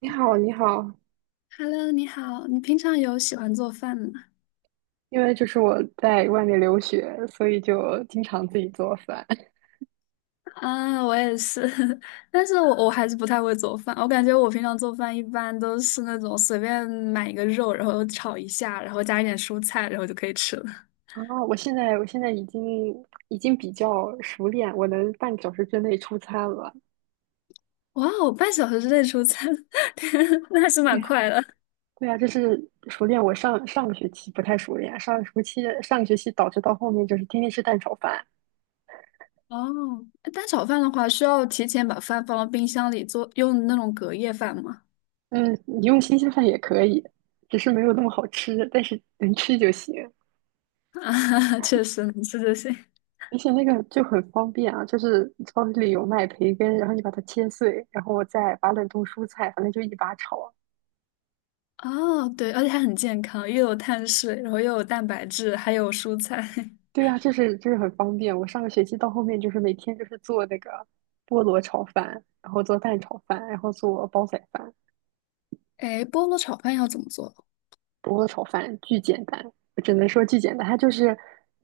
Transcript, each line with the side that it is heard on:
right: 你好，你好，
left: Hello，你好，你平常有喜欢做饭吗？
right: 因为就是我在外面留学，所以就经常自己做饭。
left: 啊，我也是，但是我还是不太会做饭。我感觉我平常做饭一般都是那种随便买一个肉，然后炒一下，然后加一点蔬菜，然后就可以吃了。
right: 啊，我现在已经比较熟练，我能半个小时之内出餐了。
left: 哇哦，半小时之内出餐，天，那还是
right: 对
left: 蛮
right: 呀，
left: 快的。
right: 对呀，就是熟练。我上上个学期不太熟练，上个学期导致到后面就是天天吃蛋炒饭。
left: 哦，蛋炒饭的话，需要提前把饭放到冰箱里做，用那种隔夜饭吗？
right: 嗯，你用新鲜饭也可以，只是没有那么好吃，但是能吃就行。
left: 啊，确实能吃就行。
right: 而且那个就很方便啊，就是超市里有卖培根，然后你把它切碎，然后我再把冷冻蔬菜，反正就一把炒。
left: 哦，对，而且还很健康，又有碳水，然后又有蛋白质，还有蔬菜。
right: 对呀，就是很方便。我上个学期到后面就是每天就是做那个菠萝炒饭，然后做蛋炒饭，然后做煲仔饭。
left: 哎，菠萝炒饭要怎么做？
right: 菠萝炒饭巨简单，我只能说巨简单。它就是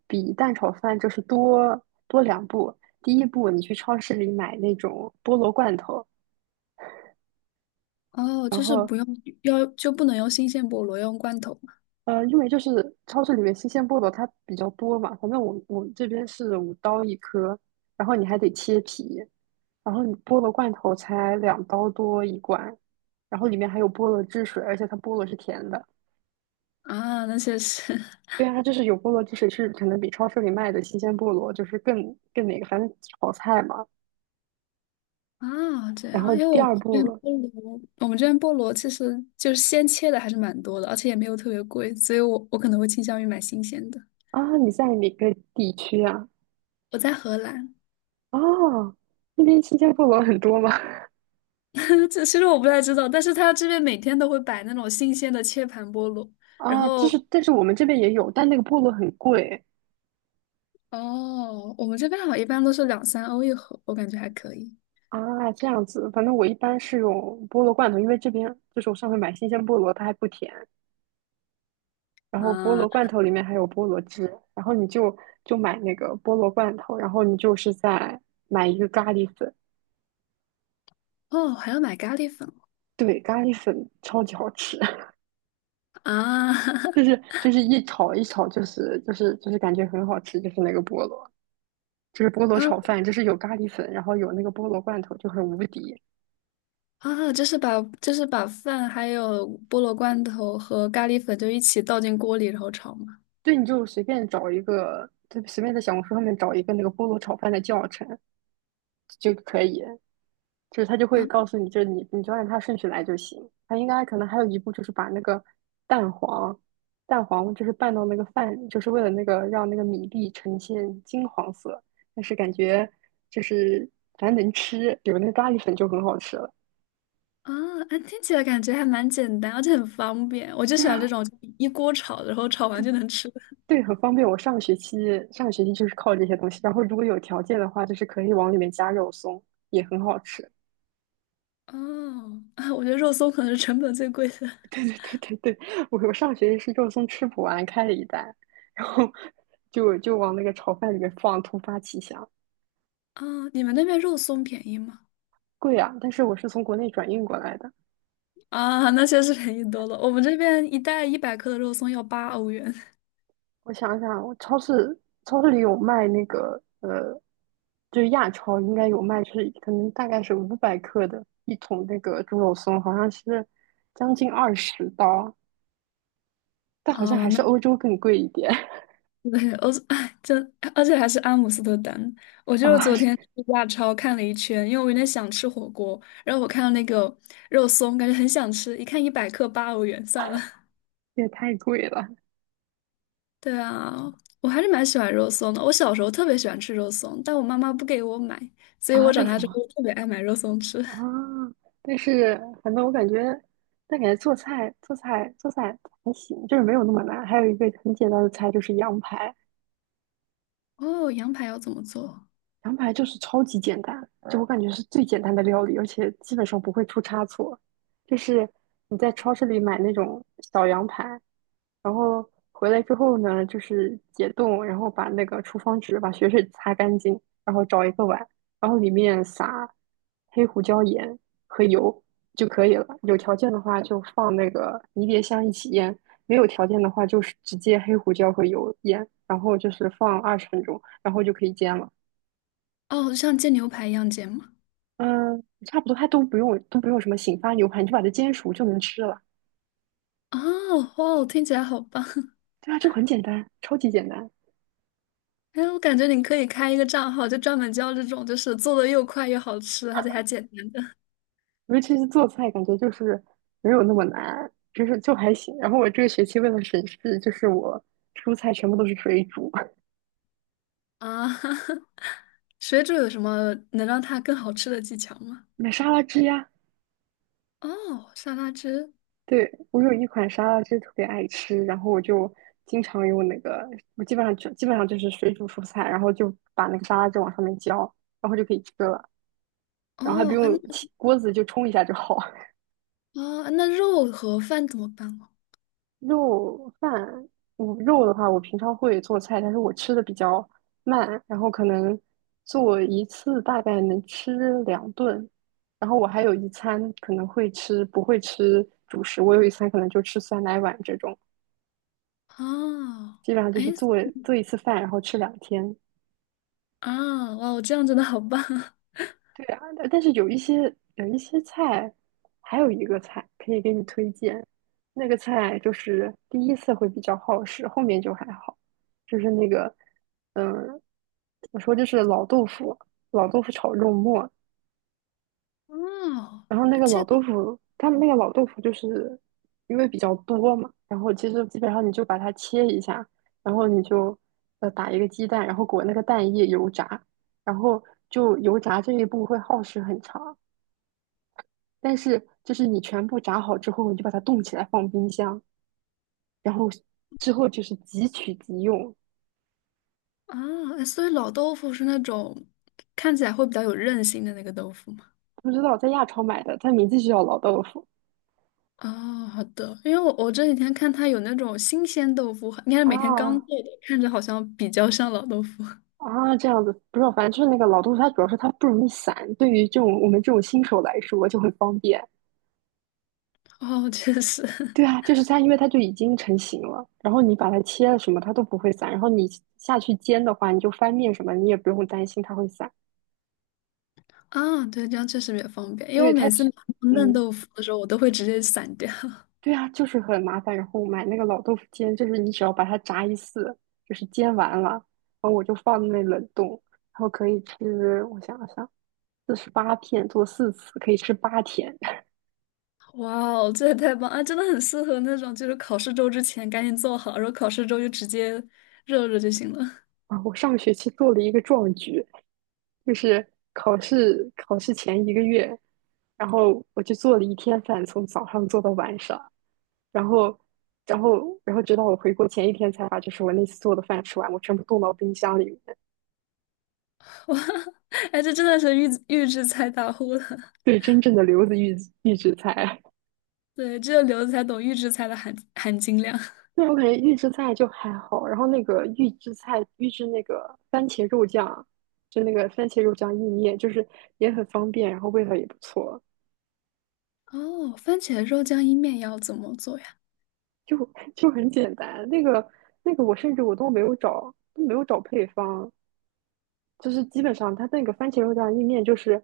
right: 比蛋炒饭就是多两步。第一步，你去超市里买那种菠萝罐头，
left: 哦，
right: 然
left: 就是
right: 后。
left: 不用，要就不能用新鲜菠萝，要用罐头嘛？
right: 因为就是超市里面新鲜菠萝它比较多嘛，反正我们这边是5刀一颗，然后你还得切皮，然后你菠萝罐头才2刀多一罐，然后里面还有菠萝汁水，而且它菠萝是甜的。
left: 啊，那些是
right: 对啊，它就是有菠萝汁水，是可能比超市里卖的新鲜菠萝就是更那个，反正炒菜嘛。
left: 啊，这
right: 然
left: 样，
right: 后
left: 因为
right: 第
left: 我们
right: 二
left: 这边
right: 步
left: 菠萝，我们这边菠萝其实就是鲜切的还是蛮多的，而且也没有特别贵，所以我可能会倾向于买新鲜的。
right: 啊，你在哪个地区啊？
left: 我在荷兰，
right: 哦，那边新鲜菠萝很多吗？
left: 这其实我不太知道，但是他这边每天都会摆那种新鲜的切盘菠萝，然
right: 啊，就
left: 后
right: 是但是我们这边也有，但那个菠萝很贵。
left: 哦，我们这边好像一般都是两三欧一盒，我感觉还可以
right: 啊，这样子，反正我一般是用菠萝罐头，因为这边就是我上回买新鲜菠萝，它还不甜。然后菠萝罐
left: 啊。
right: 头里面还有菠萝汁，然后你就买那个菠萝罐头，然后你就是再买一个咖喱粉，
left: 哦，还要买咖喱粉。
right: 对，咖喱粉超级好吃，
left: 啊
right: 就是 就是一炒一炒，就是感觉很好吃，就是那个菠萝，就是菠萝
left: 啊
right: 炒饭，就是有咖喱粉，然后有那个菠萝罐头，就很无敌。
left: 啊！就是把饭还有菠萝罐头和咖喱粉就一起倒进锅里然后炒嘛。
right: 对，你就随便找一个，就随便在小红书上面找一个那个菠萝炒饭的教程，就可以，就是他就
left: 啊
right: 会告诉你，就是你就按它顺序来就行。他应该可能还有一步就是把那个蛋黄，蛋黄就是拌到那个饭里，就是为了那个让那个米粒呈现金黄色。但是感觉就是反正能吃，有那个咖喱粉就很好吃了。
left: 啊！哎，听起来感觉还蛮简单，而且很方便。我就
right: 对
left: 喜欢这
right: 啊，
left: 种一锅炒，然后炒完
right: 对
left: 就能吃的。
right: 对，很方便。我上学期就是靠这些东西，然后如果有条件的话，就是可以往里面加肉松，也很好吃。
left: 哦，啊，我觉得肉松可能是成本最贵的。
right: 对 对对对对，我上学期是肉松吃不完，开了一袋，然后就往那个炒饭里面放，突发奇想，
left: 啊，你们那边肉松便宜吗？
right: 贵啊！但是我是从国内转运过来的。
left: 啊，那确实便宜多了。我们这边一袋一百克的肉松要八欧元。
right: 我想想，我超市里有卖那个就是亚超应该有卖，就是可能大概是500克的一桶那个猪肉松，好像是将近20刀，但好像
left: 啊。
right: 还
left: 那。
right: 是欧洲更贵一点
left: 对，我哎，真，而且还是阿姆斯特丹。我 就是
right: 啊，
left: 昨天
right: 这
left: 去亚超看了一圈，因为我有点想吃火锅，然后我看到那个肉松，感觉很想吃，一看一百克八欧元，算了。
right: 也太贵了
left: 对啊，我还是蛮喜欢肉松的。我小时候特别喜欢吃肉松，但我妈妈不给我买，所以我
right: 啊！为
left: 长大
right: 什
left: 之
right: 么？
left: 后特别爱买肉松吃。
right: 啊，但是反正我感觉，但感觉做菜还行，就是没有那么难。还有一个很简单的菜就是羊排，
left: 哦，羊排要怎么做？
right: 羊排就是超级简单，就我感觉是最简单的料理，而且基本上不会出差错。就是你在超市里买那种小羊排，然后回来之后呢，就是解冻，然后把那个厨房纸把血水擦干净，然后找一个碗，然后里面撒黑胡椒盐和油就可以了。有条件的话就放那个迷迭香一起腌，没有条件的话就是直接黑胡椒和油腌，然后就是放20分钟，然后就可以煎了。
left: 哦，像煎牛排一样煎吗？
right: 嗯，差不多，它都不用什么醒发牛排，你就把它煎熟就能吃了。
left: 哦，哦，听起来好棒！
right: 对啊，就很简单，超级简单。
left: 哎，我感觉你可以开一个账号，就专门教这种，就是做的又快又好吃，而且还简单的
right: 尤其是做菜，感觉就是没有那么难，就是就还行。然后我这个学期为了省事，就是我蔬菜全部都是水煮，
left: 啊。水煮有什么能让它更好吃的技巧吗？
right: 买沙拉汁呀。
left: 哦，沙拉汁。
right: 对，我有一款沙拉汁特别爱吃，然后我就经常用那个，我基本上就是水煮蔬菜，然后就把那个沙拉汁往上面浇，然后就可以吃了，然后还不
left: 哦，哎，那
right: 用起锅子就冲一下就好。
left: 哦，那肉和饭怎么办哦？
right: 肉饭，我肉的话，我平常会做菜，但是我吃的比较慢，然后可能做一次大概能吃2顿，然后我还有一餐可能会吃，不会吃主食，我有一餐可能就吃酸奶碗这种，
left: 哦，
right: 基本上就
left: 哎，
right: 是做一次饭，然后吃2天。
left: 啊，哇，我这样真的好棒啊！
right: 对啊，但是有一些菜，还有一个菜可以给你推荐，那个菜就是第一次会比较耗时，后面就还好，就是那个，嗯，怎么说就是老豆腐，老豆腐炒肉末，
left: 哦，
right: 然后那
left: 哎
right: 个老
left: 这个
right: 豆腐，他们那个老豆腐就是因为比较多嘛，然后其实基本上你就把它切一下，然后你就打一个鸡蛋，然后裹那个蛋液油炸，然后就油炸这一步会耗时很长。但是就是你全部炸好之后，你就把它冻起来放冰箱，然后之后就是即取即用。
left: 啊，哎所以老豆腐是那种看起来会比较有韧性的那个豆腐吗。
right: 不知道在亚超买的，它名字就叫老豆腐
left: 哦，好的，因为我这几天看它有那种新鲜豆腐，应该是每天刚
right: 啊
left: 做的，看着好像比较像老豆腐。
right: 啊，这样子不知道，反正就是那个老豆腐，它主要是它不容易散，对于这种我们这种新手来说就很方便。
left: 哦，确实，
right: 对啊，就是它，因为它就已经成型了，然后你把它切了什么，它都不会散。然后你下去煎的话，你就翻面什么，你也不用担心它会散。
left: 啊，对，这样确实比较方便，因为我
right: 对它
left: 每次
right: 只，
left: 拿到嫩
right: 嗯，
left: 豆腐的时候，我都会直接散掉。
right: 对啊，就是很麻烦。然后买那个老豆腐煎，就是你只要把它炸一次，就是煎完了，然后我就放在那冷冻，然后可以吃，我想了想，48片做4次，可以吃8天。
left: 哇哦，这也太棒啊！真的很适合那种就是考试周之前赶紧做好，然后考试周就直接热热就行了。
right: 啊，我上个学期做了一个壮举，就是考试前一个月，然后我就做了一天饭，从早上做到晚上，然后，然后直到我回国前一天才把就是我那次做的饭吃完，我全部冻到冰箱里面。
left: 哎，这真的是预制菜大户了。
right: 对，真正的留子预制菜。
left: 对，只有刘子才懂预制菜的含金量。
right: 对，我感觉预制菜就还好，然后那个预制那个番茄肉酱，就那个番茄肉酱意面，就是也很方便，然后味道也不错，
left: 哦，番茄肉酱意面要怎么做呀？
right: 就 就很简单。那个我甚至都没有找配方，就是基本上它那个番茄肉酱意面就是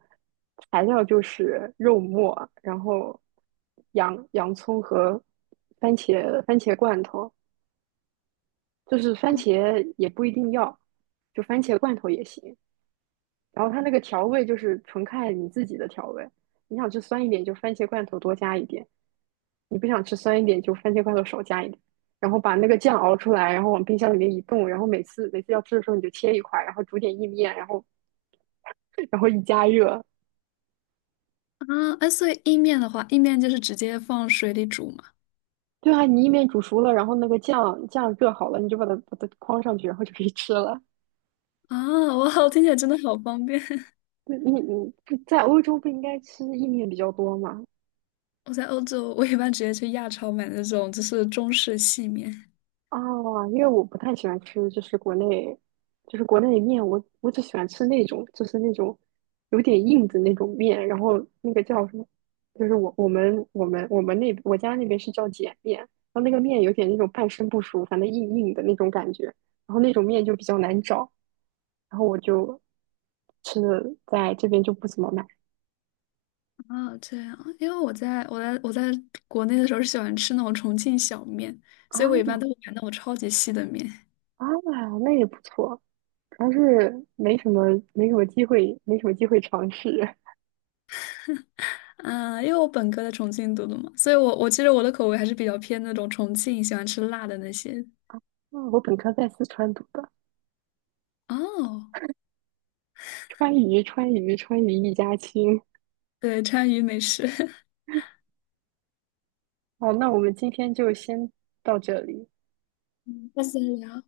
right: 材料就是肉末，然后洋葱和番茄罐头，就是番
left: 哦。
right: 茄也不一定要，就番茄罐头也行。然后它那个调味就是纯看你自己的调味，你想吃酸一点就番茄罐头多加一点，你不想吃酸一点就番茄罐头少加一点，然后把那个酱熬出来，然后往冰箱里面一冻，然后每次要吃的时候你就切一块，然后煮点意面，然后一加热，
left: 啊，哎，所以意面的话，意面就是直接放水里煮嘛。
right: 对啊，你意面煮熟了，然后那个酱热好了，你就把它框上去，然后就可以吃了。
left: 啊，哇，我听起来真的好方便。
right: 对你在欧洲不应该吃意面比较多吗？
left: 我在欧洲，我一般直接去亚超买那种就是中式细面。
right: 啊，因为我不太喜欢吃，就是国内，就是国内的面，我只喜欢吃那种，就是那种有点硬的那种面，然后那个叫什么，就是我们那我家那边是叫碱面，然后那个面有点那种半生不熟，反正硬硬的那种感觉，然后那种面就比较难找，然后我就吃的在这边就不怎么买
left: 啊，这样，因为我在国内的时候是喜欢吃那种重庆小面，
right: 啊
left: 所以我一般都会买那种超级细的面。
right: 啊，那也不错，主要是没什么机会，没什么机会尝试。
left: 啊，因为我本科在重庆读的嘛，所以我其实我的口味还是比较偏那种重庆喜欢吃辣的那些。
right: 嗯，我本科在四川读的。
left: 哦，
right: 川渝，川渝，川渝一家亲。
left: 对，川渝美食。
right: 好，那我们今天就先到这里。
left: 下次聊。